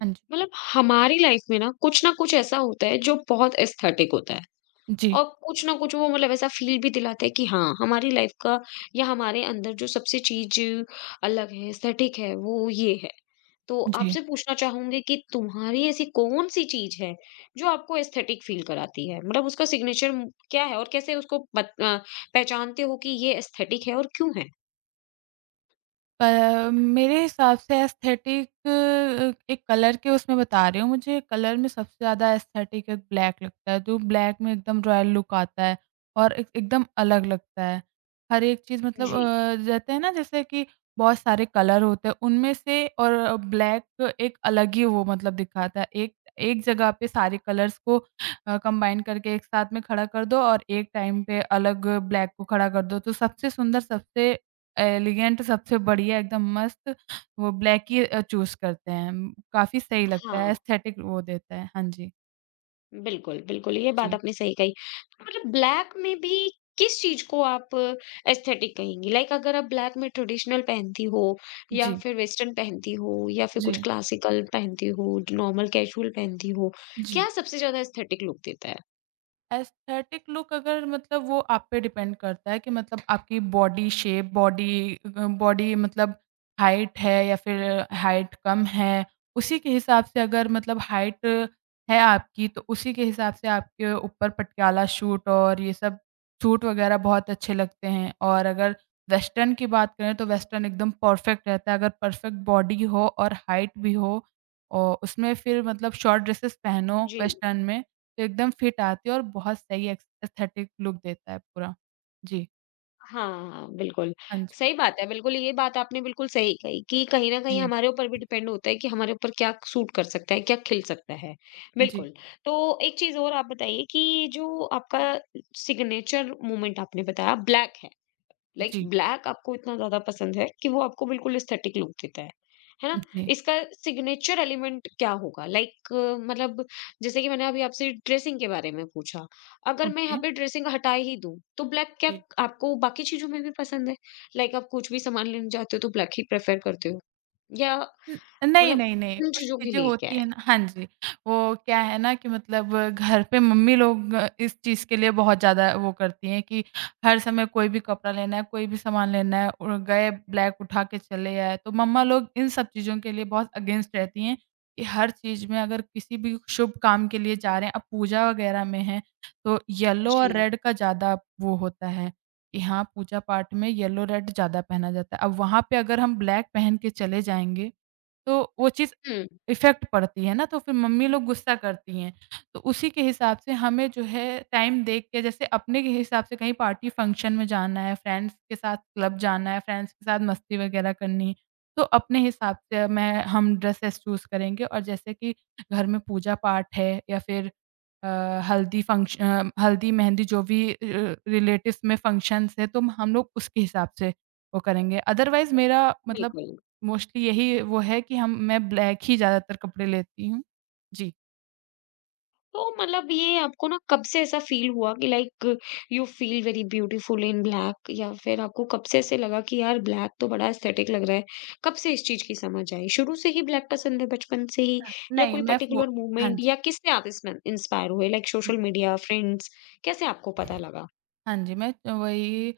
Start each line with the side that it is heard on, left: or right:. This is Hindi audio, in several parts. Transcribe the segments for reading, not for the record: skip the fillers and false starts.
right: हाँ जी।
left: मतलब हमारी लाइफ में ना कुछ ऐसा होता है जो बहुत एस्थेटिक होता है।
right: जी,
left: और कुछ ना कुछ वो मतलब ऐसा फील भी दिलाता है कि हाँ हमारी लाइफ का या हमारे अंदर जो सबसे चीज अलग है, एस्थेटिक है, वो ये है। तो
right: जी।
left: आपसे पूछना चाहूंगी कि तुम्हारी ऐसी कौन सी चीज है जो आपको एस्थेटिक फील कराती है? मतलब उसका सिग्नेचर क्या है और कैसे उसको पहचानते हो कि ये एस्थेटिक है और क्यों है?
right: मेरे हिसाब से एस्थेटिक एक कलर के उसमें बता रही हूँ, मुझे कलर में सबसे ज़्यादा एस्थेटिक एक ब्लैक लगता है, जो ब्लैक में एकदम रॉयल लुक आता है और एक एकदम अलग लगता है। हर एक चीज़ मतलब
left: जी।
right: रहते हैं ना जैसे कि बहुत सारे कलर होते हैं, उनमें से और ब्लैक एक अलग ही वो मतलब दिखाता है। एक एक जगह पे सारे कलर्स को कंबाइन करके एक साथ में खड़ा कर दो और एक टाइम पे अलग ब्लैक को खड़ा कर दो, तो सबसे सुंदर, सबसे एलिगेंट सबसे बढ़िया एकदम मस्त वो ब्लैक ही चूज़ करते हैं। काफ़ी सही लगता है
left: हाँ,
right: एस्थेटिक वो देता है। हाँ जी।
left: बिल्कुल, बिल्कुल, ये बात
right: जी।
left: आपने सही कही। तो मतलब ब्लैक में भी किस चीज़ को आप एस्थेटिक कहेंगी? लाइक अगर आप ब्लैक में ट्रेडिशनल पहनती हो या
right: जी।
left: फिर वेस्टर्न पहनती हो या फिर कुछ
right: जी।
left: क्लासिकल पहनती हो, नॉर्मल कैजुअल पहनती हो,
right: जी।
left: क्या सबसे ज़्यादा एस्थेटिक लुक देता है?
right: एस्थेटिक लुक अगर मतलब वो आप पे डिपेंड करता है कि मतलब आपकी बॉडी शेप, बॉडी बॉडी मतलब हाइट है या फिर हाइट कम है, उसी के हिसाब से अगर मतलब हाइट है आपकी तो उसी के हिसाब से आपके ऊपर पटियाला सूट और ये सब सूट वगैरह बहुत अच्छे लगते हैं। और अगर वेस्टर्न की बात करें तो वेस्टर्न एकदम परफेक्ट रहता है, अगर परफेक्ट बॉडी हो और हाइट भी हो और उसमें फिर मतलब शॉर्ट ड्रेसेस पहनो
left: जी।
right: वेस्टर्न में एकदम फिट आती है और बहुत सही एस एस्थेटिक लुक देता है पूरा। जी।
left: हाँ, बिल्कुल।
right: हाँ जी।
left: सही बात है, बिल्कुल ये बात आपने बिल्कुल सही कही कि कहीं न कहीं
right: जी।
left: हमारे ऊपर भी डिपेंड होता है कि हमारे ऊपर क्या सूट कर सकता है, क्या खिल सकता है।
right: जी।
left: बिल्कुल, तो एक चीज़ और आप बताइए कि जो आपका सिग्नेचर मूवमेंट आपने बताया ब्लैक है, लाइक
right: जी।
left: ब्लैक आपको इतना ज़्यादा पसंद है कि वो आपको बिल्कुल एस्थेटिक लुक देता है ना?
right: जी।
left: इसका सिग्नेचर एलिमेंट क्या होगा? लाइक मतलब जैसे कि मैंने अभी आपसे ड्रेसिंग के बारे में पूछा, अगर मैं
right: ओके।
left: यहाँ पे ड्रेसिंग हटा ही दूँ, तो ब्लैक क्या
right: जी।
left: आपको बाकी चीज़ों में भी पसंद है? लाइक आप कुछ भी सामान लेने जाते हो तो ब्लैक ही प्रेफ़र करते हो? या
right: हुँ, नहीं,
left: मतलब
right: नहीं, नहीं,
left: उन
right: कुछ
left: चीज़ों के
right: चीज़ें
left: लिए क्या
right: होती
left: है?
right: हैं ना हाँ जी, वो क्या है ना कि मतलब घर पे मम्मी लोग इस चीज़ के लिए बहुत ज़्यादा वो करती हैं कि हर समय कोई भी कपड़ा लेना है, कोई भी सामान लेना है और गए ब्लैक उठा के चले आए, तो मम्मा लोग इन सब चीज़ों के लिए बहुत अगेंस्ट रहती हैं कि हर चीज़ में अगर किसी भी शुभ काम के लिए जा रहे हैं, अब पूजा वगैरह में हैं, तो येलो
left: जी।
right: और रेड का ज़्यादा वो होता है कि हाँ, पूजा पाठ में येलो रेड ज़्यादा पहना जाता है। अब वहाँ पे अगर हम ब्लैक पहन के चले जाएँगे तो वो चीज़
left: हुँ,
right: इफ़ेक्ट पड़ती है ना, तो फिर मम्मी लोग गुस्सा करती हैं। तो उसी के हिसाब से हमें जो है टाइम देख के जैसे अपने के हिसाब से कहीं पार्टी फंक्शन में जाना है, फ्रेंड्स के साथ क्लब जाना है, फ्रेंड्स के साथ मस्ती वगैरह करनी है, तो अपने हिसाब से मैं हम ड्रेसेस चूज़ करेंगे और जैसे कि घर में पूजा-पाठ है या फिर अ, हल्दी, मेहंदी जो भी रिलेटिव्स में फंक्शन्स हैं, तो हम लोग उसके हिसाब से वो करेंगे। अदरवाइज़ मेरा मतलब
left: बिल्कुल।
right: मोस्टली यही वो है कि हम मैं ब्लैक ही ज़्यादातर कपड़े लेती हूँ। जी।
left: तो मतलब ये आपको ना कब से ऐसा फील हुआ कि like you feel very beautiful in black, या फिर आपको कब से ऐसे लगा कि यार ब्लैक तो बड़ा एस्थेटिक लग रहा है? कब से इस चीज की समझ आई? शुरू से ही ब्लैक पसंद है बचपन से ही, या
right: नहीं
left: कोई
right: मैं फ़ो
left: पर्टिकुलर
right: हाँ
left: मूवमेंट
right: जी।
left: या किससे आप इसमें इंस्पायर हुए? लाइक सोशल मीडिया, फ्रेंड्स, कैसे आपको पता लगा?
right: हाँ जी, मैं वही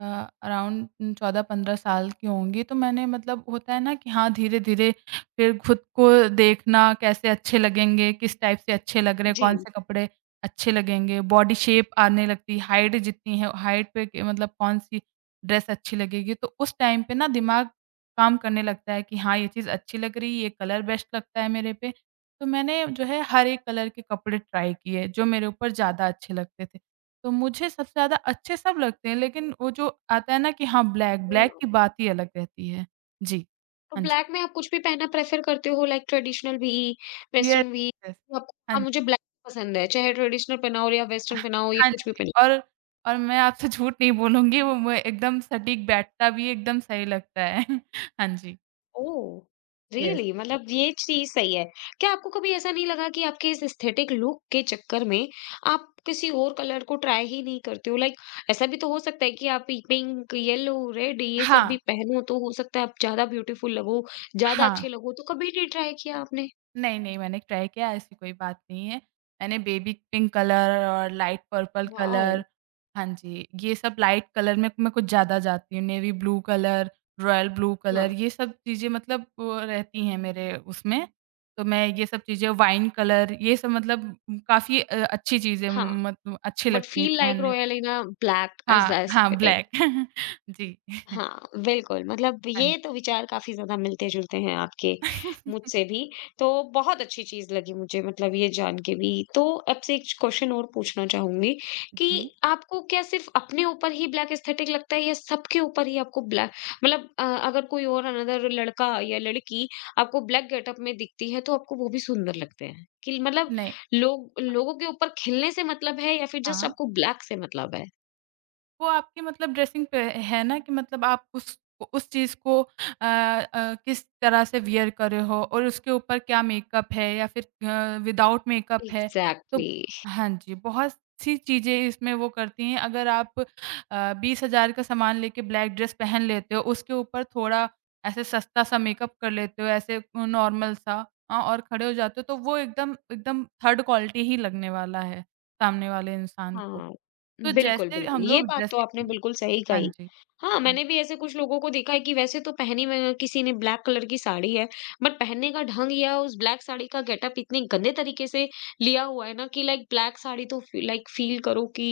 right: अ, अराउंड 14-15 साल की होंगी, तो मैंने मतलब होता है ना कि हाँ, धीरे-धीरे फिर खुद को देखना कैसे अच्छे लगेंगे, किस टाइप से अच्छे लग रहे हैं,
left: जी।
right: कौन-से कपड़े अच्छे लगेंगे, बॉडी शेप आने लगती है, हाइट जितनी है, हाइट पे क मतलब कौन-सी ड्रेस अच्छी लगेगी। तो उस टाइम पे ना दिमाग काम करने लगता है कि हाँ, ये चीज़ अच्छी लग रही है, ये कलर बेस्ट लगता है मेरे पे। तो मैंने जो है हर एक कलर के कपड़े ट्राई किए, जो मेरे ऊपर ज़्यादा अच्छे लगते थे। तो मुझे सबसे ज़्यादा अच्छे सब लगते हैं, लेकिन वो जो आता है ना कि हाँ, ब्लैक, ब्लैक
left: हम्म,
right: की बात ही अलग रहती है। जी।
left: तो
right: हाँ जी।
left: ब्लैक में आप कुछ भी पहनना प्रेफर करते हो लाइक ट्रेडिशनल भी,
right: यस,
left: वेस्टर्न भी?
right: यस।
left: आपको
right: हाँ
left: हाँ
right: जी।
left: मुझे ब्लैक पसंद है चाहे ट्रेडिशनल पहनाओ या वेस्टर्न पहनाओ या
right: हाँ
left: कुछ भी।
right: जी, और मैं आपसे झूठ नहीं बोलूँगी, वो मैं एकदम सटीक बैठता भी एकदम सही लगता है। हाँ जी।
left: ओह!
right: यस।
left: रियली, मतलब ये चीज़ सही है। क्या आपको कभी ऐसा नहीं लगा कि आपके इस एस्थेटिक लुक के चक्कर में आप किसी और कलर को ट्राई ही नहीं करते हो? लाइक ऐसा भी तो हो सकता है कि आप ये पिंक, येलो, रेड ये सब भी
right: हाँ,
left: पहनो तो हो सकता है आप ज़्यादा ब्यूटीफुल लगो, ज़्यादा
right: हाँ।
left: अच्छे लगो, तो कभी नहीं ट्राई किया आपने?
right: नहीं, नहीं, मैंने ट्राई किया ऐसी कोई बात नहीं है। मैंने बेबी पिंक कलर और लाइट पर्पल
left: वॉव!
right: कलर हाँ जी, ये सब लाइट कलर में मैं कुछ ज़्यादा जाती हूँ। Navy blue colour, royal blue colour
left: हाँ,
right: ये सब चीज़ें मतलब वो रहती हैं मेरे उसमें। तो मैं ये सब चीज़ें वाइन कलर ये सब मतलब काफ़ी अच्छी चीज़ें
left: हाँ,
right: मतलब अच्छी
left: बट
right: लगती हैं
left: फील लाइक
right: पहनने पे।
left: Royal in a black as
right: हाँ,
left: अ
right: हाँ
left: एस्थेटिक।
right: ब्लैक जी।
left: हाँ, बिल्कुल, मतलब
right: हाँ
left: ये
right: जी।
left: तो विचार काफ़ी ज़्यादा मिलते-जुलते हैं आपके मुझसे भी, तो बहुत अच्छी चीज़ लगी मुझे मतलब ये जान के भी। तो आपसे एक क्वेश्चन और पूछना चाहूँगी कि
right: जी।
left: आपको क्या सिर्फ़ अपने ऊपर ही ब्लैक एस्थेटिक लगता है या सबके ऊपर ही आपको ब्लैक मतलब अगर कोई और अनदर लड़का या लड़की आपको ब्लैक गेटअप में दिखती है, तो आपको वो भी सुंदर लगते हैं? कि मतलब
right: नहीं।
left: लोग लोगों के ऊपर खिलने से मतलब है या फिर जस्ट
right: हाँ।
left: आपको ब्लैक से मतलब है?
right: वो आपके मतलब ड्रेसिंग पे है ना कि मतलब आप उस चीज़ को किस तरह से वियर कर रहे हो और उसके ऊपर क्या मेकअप है या फिर विदाउट मेकअप है। तो
left: एग्ज़ैक्टली।
right: हाँ जी, बहुत सी चीज़ें इसमें वो करती हैं। अगर आप 20,000 का सामान लेके ब्लैक ड्रेस पहन लेते हो, उसके ऊपर थोड़ा ऐसे सस्ता-सा मेकअप कर लेते हो, ऐसे नॉर्मल सा और खड़े हो जाते हो, तो वो एकदम एकदम थर्ड क्वालिटी ही लगने वाला है, सामने वाले इंसान को।
left: हाँ,
right: तो
left: बिल्कुल,
right: जैसे
left: बिल्कुल,
right: हम
left: ये
right: लोग
left: बात तो आपने
right: ड्रेसिंग
left: बिल्कुल सही
right: हाँ
left: कही।
right: जी।
left: हाँ,
right: हुँ।
left: मैंने भी ऐसे कुछ लोगों को देखा है कि वैसे तो पहनी में किसी ने ब्लैक कलर की साड़ी है, बट पहनने का ढंग या उस ब्लैक साड़ी का गेटअप इतने गंदे तरीके से लिया हुआ है ना कि लाइक ब्लैक साड़ी तो फी लाइक फ़ील करो कि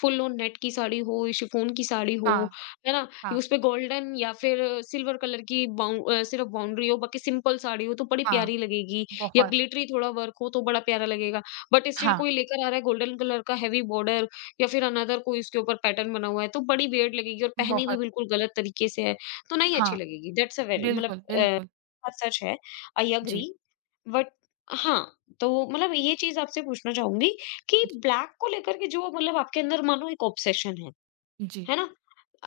left: फुल ऑन नेट की साड़ी हो, शिफॉन की साड़ी हो,
right: हाँ,
left: है ना?
right: हाँ,
left: उसपे गोल्डन या फिर सिल्वर कलर की सिर्फ़ बाउंड्री हो, बाकी सिंपल साड़ी हो तो बड़ी
right: हाँ,
left: प्यारी लगेगी, या
right: बहुत,
left: ग्लिटरी थोड़ा वर्क हो तो बड़ा प्यारा लगेगा। बट स्टिल
right: हाँ,
left: कोई लेकर आ रहा है गोल्डन कलर का हेवी बॉर्डर या फिर अनदर कोई उसके ऊपर पैटर्न बना हुआ है तो बड़ी वियर्ड लगेगी, और पहनी भी
right: बहुत,
left: बिल्कुल गलत तरीके से है, तो नहीं अच्छी
right: हाँ,
left: लगेगी। दैट्स अ वेरी मतलब
right: बिल्कुल, बिल्कुल।
left: बात सच है। आई अग्री,
right: जी,
left: बट हाँ, तो मतलब ये चीज आपसे पूछना चाहूंगी कि
right: जी,
left: ब्लैक को लेकर के जो मतलब आपके अंदर मानो एक ऑब्सेशन है
right: जी,
left: है ना?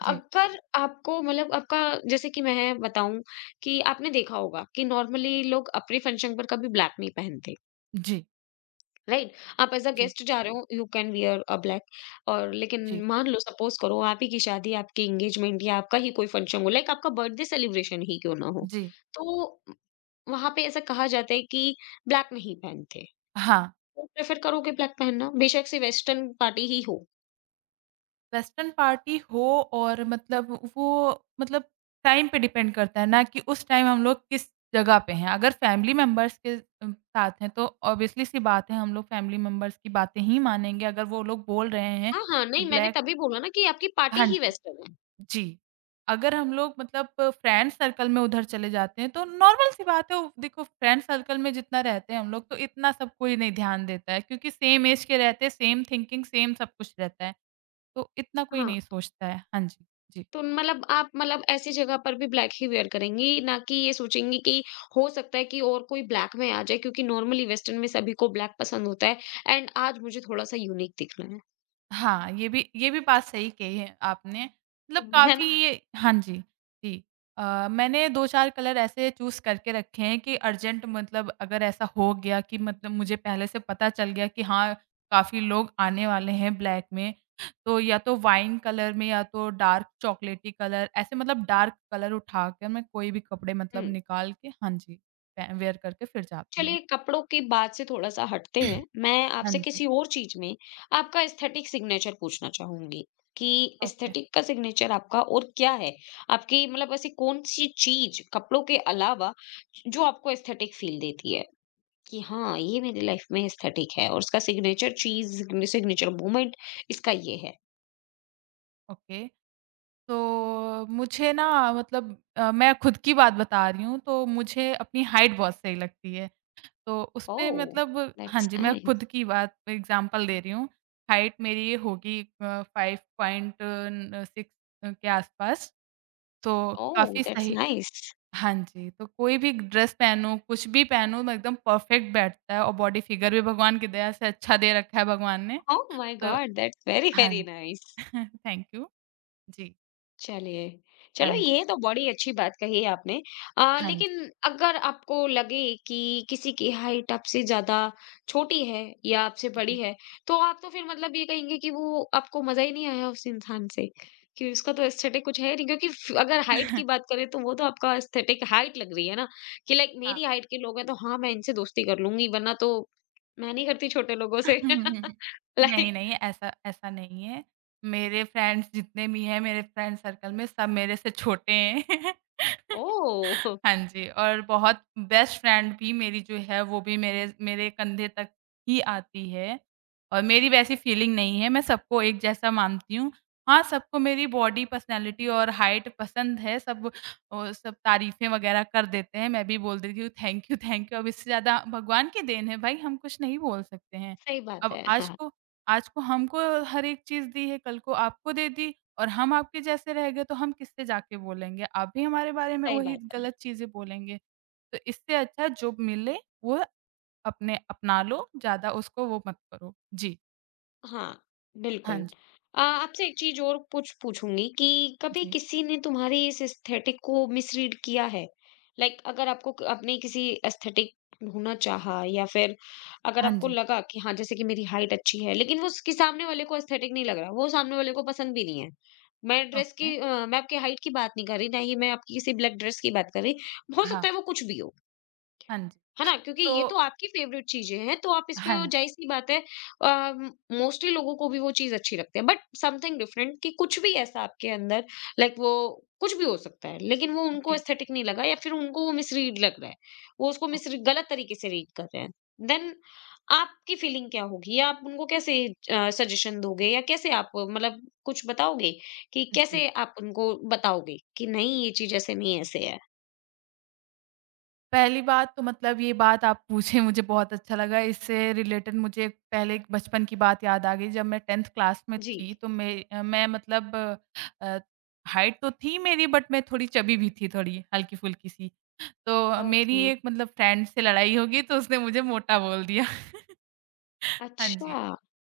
right: जी,
left: अगर आपको मतलब आपका जैसे कि मैं बताऊं कि आपने देखा होगा कि नॉर्मली लोग अपने फंक्शन पर कभी ब्लैक नहीं पहनते,
right: जी,
left: राइट? आप एज अ
right: जी,
left: गेस्ट जा रहे हो you can wear a black, और लेकिन
right: जी,
left: मान लो सपोज करो आप ही की शादी, आपकी एंगेजमेंट या आपका ही कोई फंक्शन हो, लाइक आपका बर्थडे सेलिब्रेशन ही क्यों ना हो,
right: जी,
left: तो वहां पे ऐसा कहा जाता है कि ब्लैक नहीं पहनते।
right: हाँ,
left: तो प्रेफर करोगे ब्लैक पहनना बेशक से वेस्टर्न पार्टी ही हो?
right: वेस्टर्न पार्टी हो और मतलब वो मतलब टाइम पे डिपेंड करता है ना कि उस टाइम हम लोग किस जगह पे हैं। अगर फैमिली मेंबर्स के साथ हैं तो ऑब्वियसली सी बात है हम लोग फैमिली मेंबर्स की बातें ही मानेंगे अगर वो लोग बोल रहे हैं
left: हाँ हाँ
right: कि
left: नहीं, मैंने
right: ब्लैक
left: तभी बोला ना कि आपकी पार्टी
right: हाँ जी।
left: ही वेस्टर्न है।
right: जी। अगर हम लोग मतलब फ्रेंड सर्कल में उधर चले जाते हैं, तो नॉर्मल सी बात है वो देखो फ्रेंड सर्कल में जितना रहते हैं हम लोग, तो इतना सब कोई नहीं ध्यान देता है क्योंकि सेम ऐज के रहते हैं, सेम थिंकिंग, सेम सब कुछ रहता है। तो इतना कोई
left: हाँ,
right: नहीं सोचता है। हाँ जी। जी।
left: तो मतलब आप मतलब ऐसी जगह पर भी ब्लैक ही वियर करेंगी, ना कि ये सोचेंगी कि हो सकता है कि और कोई ब्लैक में आ जाए क्योंकि नॉर्मली वेस्टर्न में सभी को ब्लैक पसंद होता है, एंड आज मुझे थोड़ा-सा यूनिक दिखना है।
right: हाँ, ये भी बात सही कही है आपने। मतलब
left: है ना?
right: काफ़ी हाँ जी, जी। मैंने 2-4 कलर ऐसे चूज़ करके रखे हैं कि अर्जेंट मतलब अगर ऐसा हो गया कि मतलब मुझे पहले से पता चल गया कि हाँ, काफ़ी लोग आने वाले हैं ब्लैक में, तो या तो वाइन कलर में या तो डार्क चॉकलेटी कलर, ऐसे मतलब डार्क कलर उठाकर मैं कोई भी कपड़े
left: हुँ,
right: मतलब निकाल के हाँ जी, पह वेयर करके फिर जाती हूँ।
left: चलिए कपड़ों की बात से थोड़ा-सा हटते हैं। मैं
right: हाँ
left: आपसे
right: जी,
left: किसी और चीज़ में आपका एस्थेटिक सिग्नेचर पूछना चाहूँगी कि
right: ओके,
left: एस्थेटिक का सिग्नेचर आपका और क्या है? आपकी मतलब ऐसी कौन-सी चीज़ कपड़ों के अलावा जो आपको एस्थेटिक फ़ील देती है? कि हाँ, ये मेरी लाइफ में एस्थेटिक है और उसका सिग्नेचर चीज़, सिग्नेचर मोमेंट इसका ये है।
right: ओके। तो मुझे ना मतलब मैं खुद की बात बता रही हूँ, तो मुझे अपनी हाइट बहुत सही लगती है। तो उसपे
left: ओह!
right: मतलब हाँ
left: दैट्स
right: जी, मैं
left: नाइस।
right: खुद की बात एग्ज़ाम्पल दे रही हूँ। हाइट मेरी होगी 5.6 के आसपास, तो
left: ओह!
right: काफ़ी
left: दैट्स
right: सही
left: नाइस।
right: हाँ जी, तो कोई भी ड्रेस पहनूँ, कुछ भी पहनूँ, मैं एकदम परफ़ेक्ट बैठता है और बॉडी फिगर भी भगवान की दया से अच्छा दे रखा है भगवान ने।
left: ओह माय
right: तो
left: गॉड! दैट्स वेरी,
right: हाँ,
left: वेरी नाइस।
right: Thank you. जी,
left: चलिए,
right: हाँ
left: चलो
right: जी,
left: ये तो बड़ी अच्छी बात कही आपने।
right: हाँ जी,
left: लेकिन अगर आपको लगे कि किसी की हाइट आपसे ज़्यादा छोटी है या आपसे बड़ी
right: जी।
left: है, तो आप तो फिर मतलब ये कहेंगे कि वो आपको मज़ा ही नहीं आया उस इंसान से, कि उसका तो एस्थेटिक कुछ है ही नहीं, क्योंकि फ अगर हाइट की बात करें तो वो तो आपका एस्थेटिक हाइट लग रही है ना, कि लाइक
right: हाँ
left: मेरी हाइट के लोग हैं तो हाँ, मैं इनसे दोस्ती कर लूँगी वरना तो मैं नहीं करती छोटे लोगों से।
right: नहीं,
left: लाइक
right: नहीं, ऐसा ऐसा नहीं है। मेरे फ्रेंड्स जितने भी हैं, मेरे फ्रेंड सर्कल में सब मेरे से छोटे हैं।
left: ओह!
right: हाँ जी, और बहुत बेस्ट फ्रेंड भी मेरी जो है, वो भी मेरे मेरे कंधे तक ही आती है और मेरी वैसी फीलिंग नहीं है, मैं सबको एक जैसा मानती हूँ। हाँ, सबको मेरी बॉडी, पर्सनैलिटी और हाइट पसंद है, सब सब तारीफ़ें वगैरह कर देते हैं, मैं भी बोल देती हूँ, "थैंक यू, थैंक यू।" अब इससे ज़्यादा भगवान की देन है भाई, हम कुछ नहीं बोल सकते हैं।
left: सही बात
right: अब
left: है। हाँ,
right: आज को हमको हर एक चीज़ दी है, कल को आपको दे दी और हम आपके जैसे रह गए, तो हम किससे जाके बोलेंगे? आप भी हमारे बारे में
left: सही
right: वही
left: बात है।
right: गलत चीज़ें बोलेंगे। तो इससे अच्छा है जो मिले वो अपने अपना लो, ज़्यादा उसको वो मत करो। जी।
left: हाँ, बिल्कुल।
right: हाँ जी,
left: आपसे एक चीज़ और कुछ पूछूँगी कि कभी
right: जी।
left: किसी ने तुम्हारी इस एस्थेटिक को मिसरीड किया है? लाइक अगर आपको क अपने किसी एस्थेटिक होना चाहा या फिर अगर
right: हाँ
left: आपको
right: जी।
left: लगा कि हाँ, जैसे कि मेरी हाइट अच्छी है, लेकिन वो उसके सामने वाले को एस्थेटिक नहीं लग रहा, वो सामने वाले को पसंद भी नहीं है। मैं ड्रेस
right: ओके।
left: की मैं आपकी हाइट की बात नहीं कर रही, ना ही मैं आपकी किसी ब्लैक ड्रेस की बात कर रही, हो
right: हाँ।
left: सकता है वो कुछ भी हो।
right: हाँ जी।
left: है ना? क्योंकि
right: तो
left: ये तो आपकी फ़ेवरेट चीज़ें हैं, तो आप
right: हाँ
left: इसमें
right: जी।
left: ज़ाहिर-सी बात है अ, मोस्टली लोगों को भी वो चीज़ अच्छी लगती है। बट समथिंग डिफरेंट कि कुछ भी ऐसा आपके अंदर लाइक वो कुछ भी हो सकता है, लेकिन वो उनको
right: जी।
left: एस्थेटिक नहीं लगा या फिर उनको वो मिसरीड लग रहा है। वो उसको
right: ओके।
left: मिसरी गलत तरीके से रीड कर रहे हैं। देन आपकी फीलिंग क्या होगी या आप उनको कैसे सजेशन दोगे या कैसे आप मतलब कुछ बताओगे कि
right: जी।
left: कैसे आप उनको बताओगे कि नहीं ये चीज़ ऐसे नहीं ऐसे है?
right: पहली बात तो मतलब ये बात आप पूछे मुझे बहुत अच्छा लगा। इससे रिलेटेड मुझे एक पहले एक बचपन की बात याद आ गई। जब मैं 10th क्लास में
left: जी।
right: थी
left: जी।
right: तो मैं मतलब अ, हाइट तो थी मेरी बट मैं थोड़ी चबी भी थी थोड़ी हल्की-फुल्की सी। तो मेरी
left: ओके।
right: एक मतलब फ्रेंड से लड़ाई हो गई तो उसने मुझे मोटा बोल दिया। हाँ
left: अच्छा।
right: जी।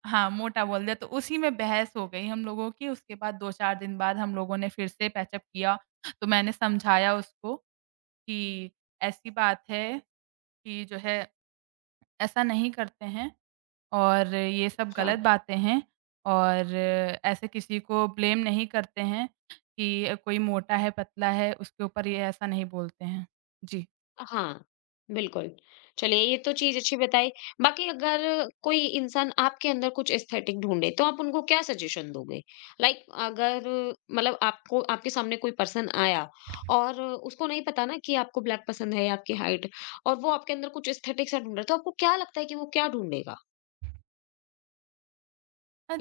right: हाँ, मोटा बोल दिया तो उसी में बहस हो गई हम लोगों की। उसके बाद 2-4 दिन बाद हम लोगों ने फिर से पैचअप किया। तो मैंने समझाया उसको कि ऐसी बात है कि जो है ऐसा नहीं करते हैं और ये सब
left: अच्छा।
right: गलत बातें हैं और ऐसे किसी को ब्लेम नहीं करते हैं कि कोई मोटा है, पतला है, उसके ऊपर ये ऐसा नहीं बोलते हैं। जी।
left: हाँ, बिल्कुल। चलिए ये तो चीज़ अच्छी बताई। बाकी अगर कोई इंसान आपके अंदर कुछ एस्थेटिक ढूँढे, तो आप उनको क्या सजेशन दोगे? लाइक अगर मतलब आपको आपके सामने कोई पर्सन आया और उसको नहीं पता ना कि आपको ब्लैक पसंद है या आपकी हाइट और वो आपके अंदर कुछ एस्थेटिक सा ढूँढ रहा है, तो आपको क्या लगता है कि वो क्या ढूँढेगा?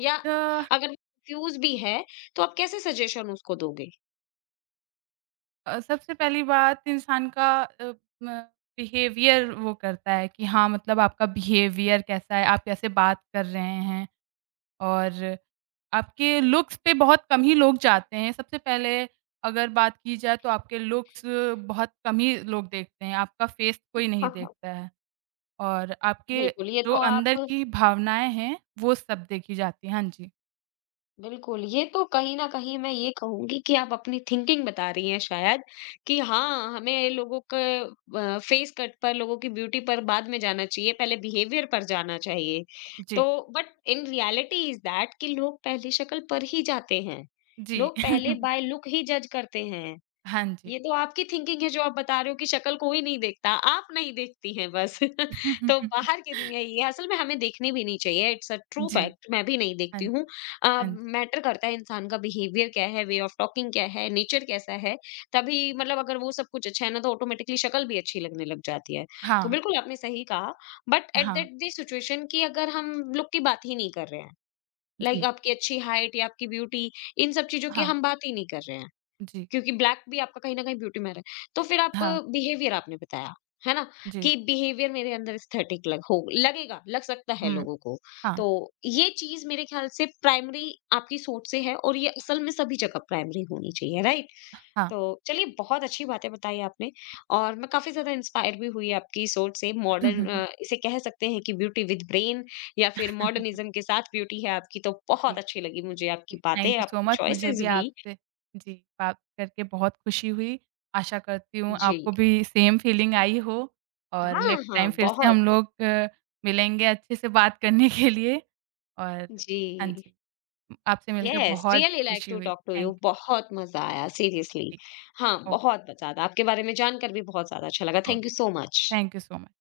left: या अगर वो कंफ्यूज़ भी है, तो आप कैसे सजेशन उसको दोगे?
right: सबसे पहली बात इंसान का अ, म बिहेवियर वो करता है कि हाँ, मतलब आपका बिहेवियर कैसा है, आप कैसे बात कर रहे हैं। और आपके लुक्स पे बहुत कम ही लोग जाते हैं। सबसे पहले अगर बात की जाए तो आपके लुक्स बहुत कम ही लोग देखते हैं, आपका फेस कोई नहीं
left: हाँ, हाँ।
right: देखता है और आपके
left: बिल्कुल, ये
right: जो
left: तो
right: अंदर
left: आप
right: की भावनाएँ हैं, वो सब देखी जाती हैं। हाँ जी।
left: बिल्कुल, ये तो कहीं न कहीं मैं ये कहूँगी कि आप अपनी थिंकिंग बता रही हैं शायद कि हाँ, हमें लोगों के फेस कट पर, लोगों की ब्यूटी पर बाद में जाना चाहिए, पहले बिहेवियर पर जाना चाहिए।
right: जी।
left: तो but in reality is that कि लोग पहली शक्ल पर ही जाते हैं।
right: जी।
left: लोग पहले बाय लुक ही जज करते हैं।
right: हाँ जी।
left: ये तो आपकी थिंकिंग है जो आप बता रहे हो कि शक्ल कोई नहीं देखता, आप नहीं देखती हैं बस। तो बाहर की दुनिया ये है, असल में हमें देखनी भी नहीं चाहिए, इट्स अ ट्रू
right: जी।
left: फैक्ट मैं भी नहीं
right: हाँ
left: देखती
right: जी,
left: हूँ। अ,
right: हाँ जी।
left: मैटर करता है इंसान का बिहेवियर क्या है, वे ऑफ टॉकिंग क्या है, नेचर कैसा है, तभी मतलब अगर वो सब कुछ अच्छा है ना तो ऑटोमेटिकली शक्ल भी अच्छी लगने लग जाती है। तो
right: हाँ,
left: बिल्कुल आपने सही कहा, बट एट
right: हाँ।
left: दैट द सिचुएशन कि अगर हम लुक की बात ही नहीं कर रहे हैं, लाइक
right: जी।
left: आपकी अच्छी हाइट या आपकी ब्यूटी, इन सब चीज़ों की
right: हाँ,
left: हम बात ही नहीं कर रहे हैं।
right: जी।
left: क्योंकि ब्लैक भी आपका कहीं न कहीं ब्यूटी में आ रहा है। तो फिर आप
right: हाँ,
left: बिहेवियर आपने बताया, है ना?
right: जी।
left: कि बिहेवियर मेरे अंदर एस्थेटिक लग हो लगेगा, लग सकता है
right: हुँ।
left: लोगों को।
right: हाँ,
left: तो ये चीज़ मेरे ख्याल से प्राइमरी आपकी सोच से है और ये असल में सभी जगह प्राइमरी होनी चाहिए, राइट?
right: हाँ।
left: तो चलिए बहुत अच्छी बातें बताई आपने, और मैं काफ़ी ज़्यादा इंस्पायर भी हुई आपकी सोच से। मॉडर्न इसे कह सकते हैं कि ब्यूटी विद ब्रेन या फिर मॉडर्निज़्म के साथ ब्यूटी है आपकी, तो
right: जी।
left: बहुत अच्छी लगी मुझे आपकी
right: जी, थैंक
left: बातें,
right: यू सो
left: आपकी
right: मच। मुझे
left: चॉइसेस
right: भी
left: भी।
right: आपसे जी, बात करके बहुत खुशी हुई। आशा करती हूँ
left: जी।
right: आपको भी सेम फीलिंग आई हो और
left: हाँ,
right: नेक्स्ट
left: हाँ,
right: टाइम फिर से हम
left: बहुत।
right: लोग मिलेंगे अच्छे से बात करने के लिए और
left: जी,
right: हाँ जी, आपसे मिलकर
left: यस
right: बहुत
left: रियली लाइक
right: खुशी
left: टू
right: हुई।
left: Talk to you,
right: thank you.
left: बहुत मज़ा आया सीरियसली।
right: जी,
left: हाँ,
right: ओके,
left: बहुत ब ज़्यादा आपके बारे में जानकर भी बहुत ज़्यादा अच्छा लगा।
right: Okay.
left: Thank you so much.
right: Thank you so much.